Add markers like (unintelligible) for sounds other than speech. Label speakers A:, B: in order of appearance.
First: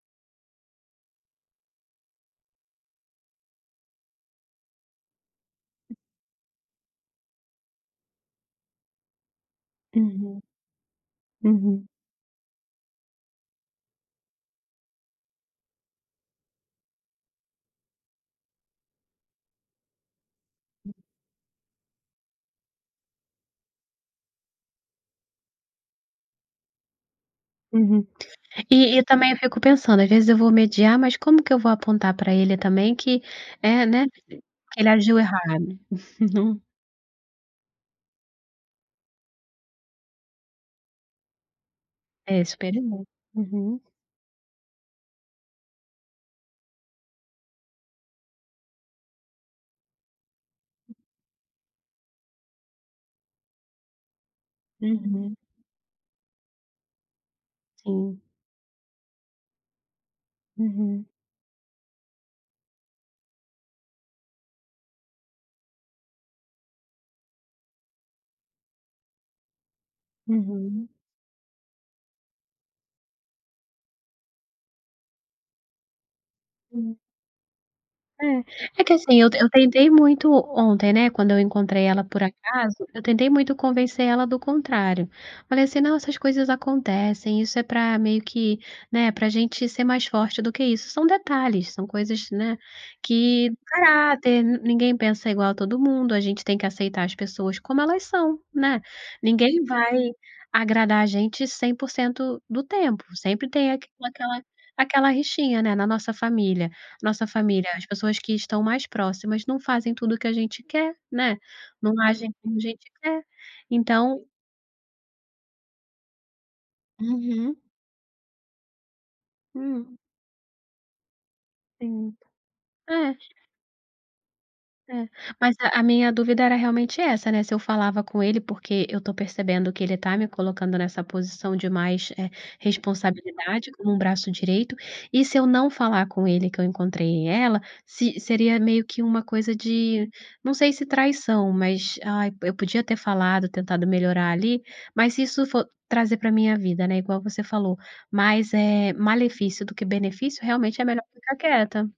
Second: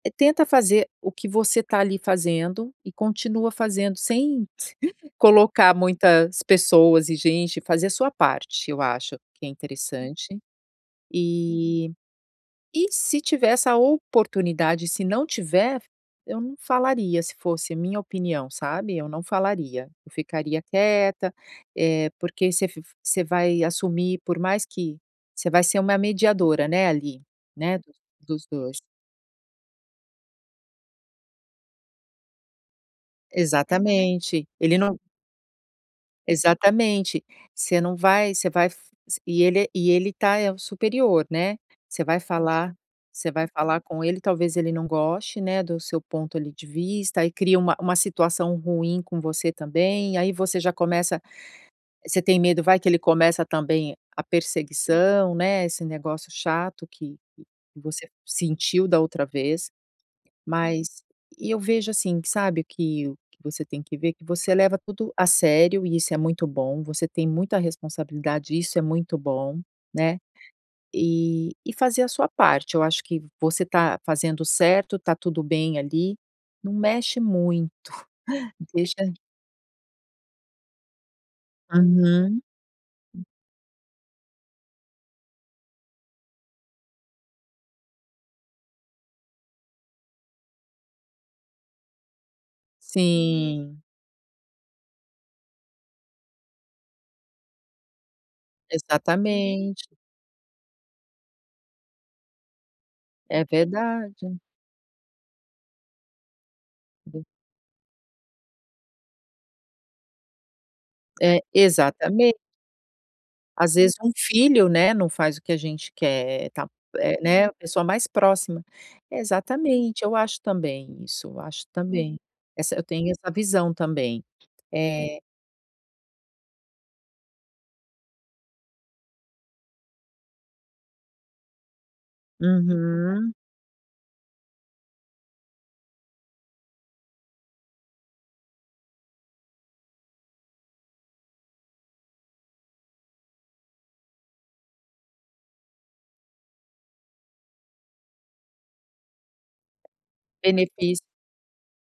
A: Eh, tenta fazer o que você tá ali fazendo, e continua fazendo sem colocar muitas pessoas e gente, fazer a sua parte, eu acho, que é interessante.
B: Uhum. Uhum.
A: E e se tiver essa oportunidade. Se não tiver, eu não falaria, se fosse a minha opinião, sabe, eu não falaria. Eu ficaria quieta, eh, porque você v você vai assumir, por mais que você vai ser uma mediadora, né, ali, né, do
B: Uhum.
A: dos 2.
B: E e também eu fico pensando, às vezes eu vou mediar, mas como que eu vou apontar pra ele também que é né, que
A: Exatamente. Ele
B: ele
A: não
B: agiu errado? (chuckles) No
A: Exatamente. Você não vai você vai f s e ele e ele está é o superior, né. Você vai
B: É,
A: falar
B: experimen
A: você vai
B: uhum.
A: falar com ele, talvez ele não goste, né, do seu ponto, ali, de vista, e cria uma uma situação ruim com você também, e aí você já começa você tem medo, vai que ele começa também a perseguição,
B: Uhum.
A: né, esse negócio chato que você
B: Sim.
A: sentiu da outra vez. Mas
B: Uhum.
A: e eu vejo assim, que sabe que o que você tem que ver, que você leva tudo a sério, e isso é muito bom. Você tem muita responsabilidade, e isso é muito bom, né.
B: Uhum.
A: E e fazer a sua parte. Eu acho que você está fazendo certo, está tudo bem ali. Não
B: Hum.
A: mexe (chuckles) muito,
B: É. É que
A: deixa
B: assim, eu eu tentei muito ontem, né, quando eu encontrei ela por
A: Uhum.
B: acaso, eu tentei muito convencer ela do contrário. Falei assim: "Não, essas coisas acontecem. Isso é pra, meio que, né, pra gente ser mais forte do que isso". São detalhes, são coisas, né, que
A: Sim.
B: caráter. Ninguém pensa igual a todo mundo, a gente tem que aceitar as pessoas como elas são, né. Ninguém
A: Exatamente.
B: vai agradar a gente 100% do tempo,
A: É
B: sempre tem aq
A: verdade.
B: aquela aquela rixinha, né. Na nossa família
A: (unintelligible)
B: nossa família, as pessoas que estão mais próximas não fazem tudo o que a gente quer, né.
A: É,
B: Não agem
A: exatamente.
B: como a gente quer.
A: Às vezes um
B: Então
A: filho, né, não faz o que a gente quer. Ta eh, né, a
B: Uhum.
A: pessoa mais próxima.
B: Hum.
A: Exatamente, eu acho também isso, eu acho
B: Sim.
A: também. Essa eu tenho
B: É.
A: essa visão também.
B: É.
A: É
B: Mas a minha dúvida era realmente essa, né, se eu falava com ele, porque eu estou percebendo que ele está me colocando nessa posição de mais, eh,
A: Uhum.
B: responsabilidade, como um braço direito, e se eu não falar com ele que eu encontrei ela, se seria meio que uma coisa de não sei se traição, mas: "Ai, eu podia ter falado, tentado melhorar ali", mas se isso for trazer pra minha vida, né, igual você falou, mais, eh, malefício do que benefício, realmente é
A: Beneficio
B: melhor ficar quieta.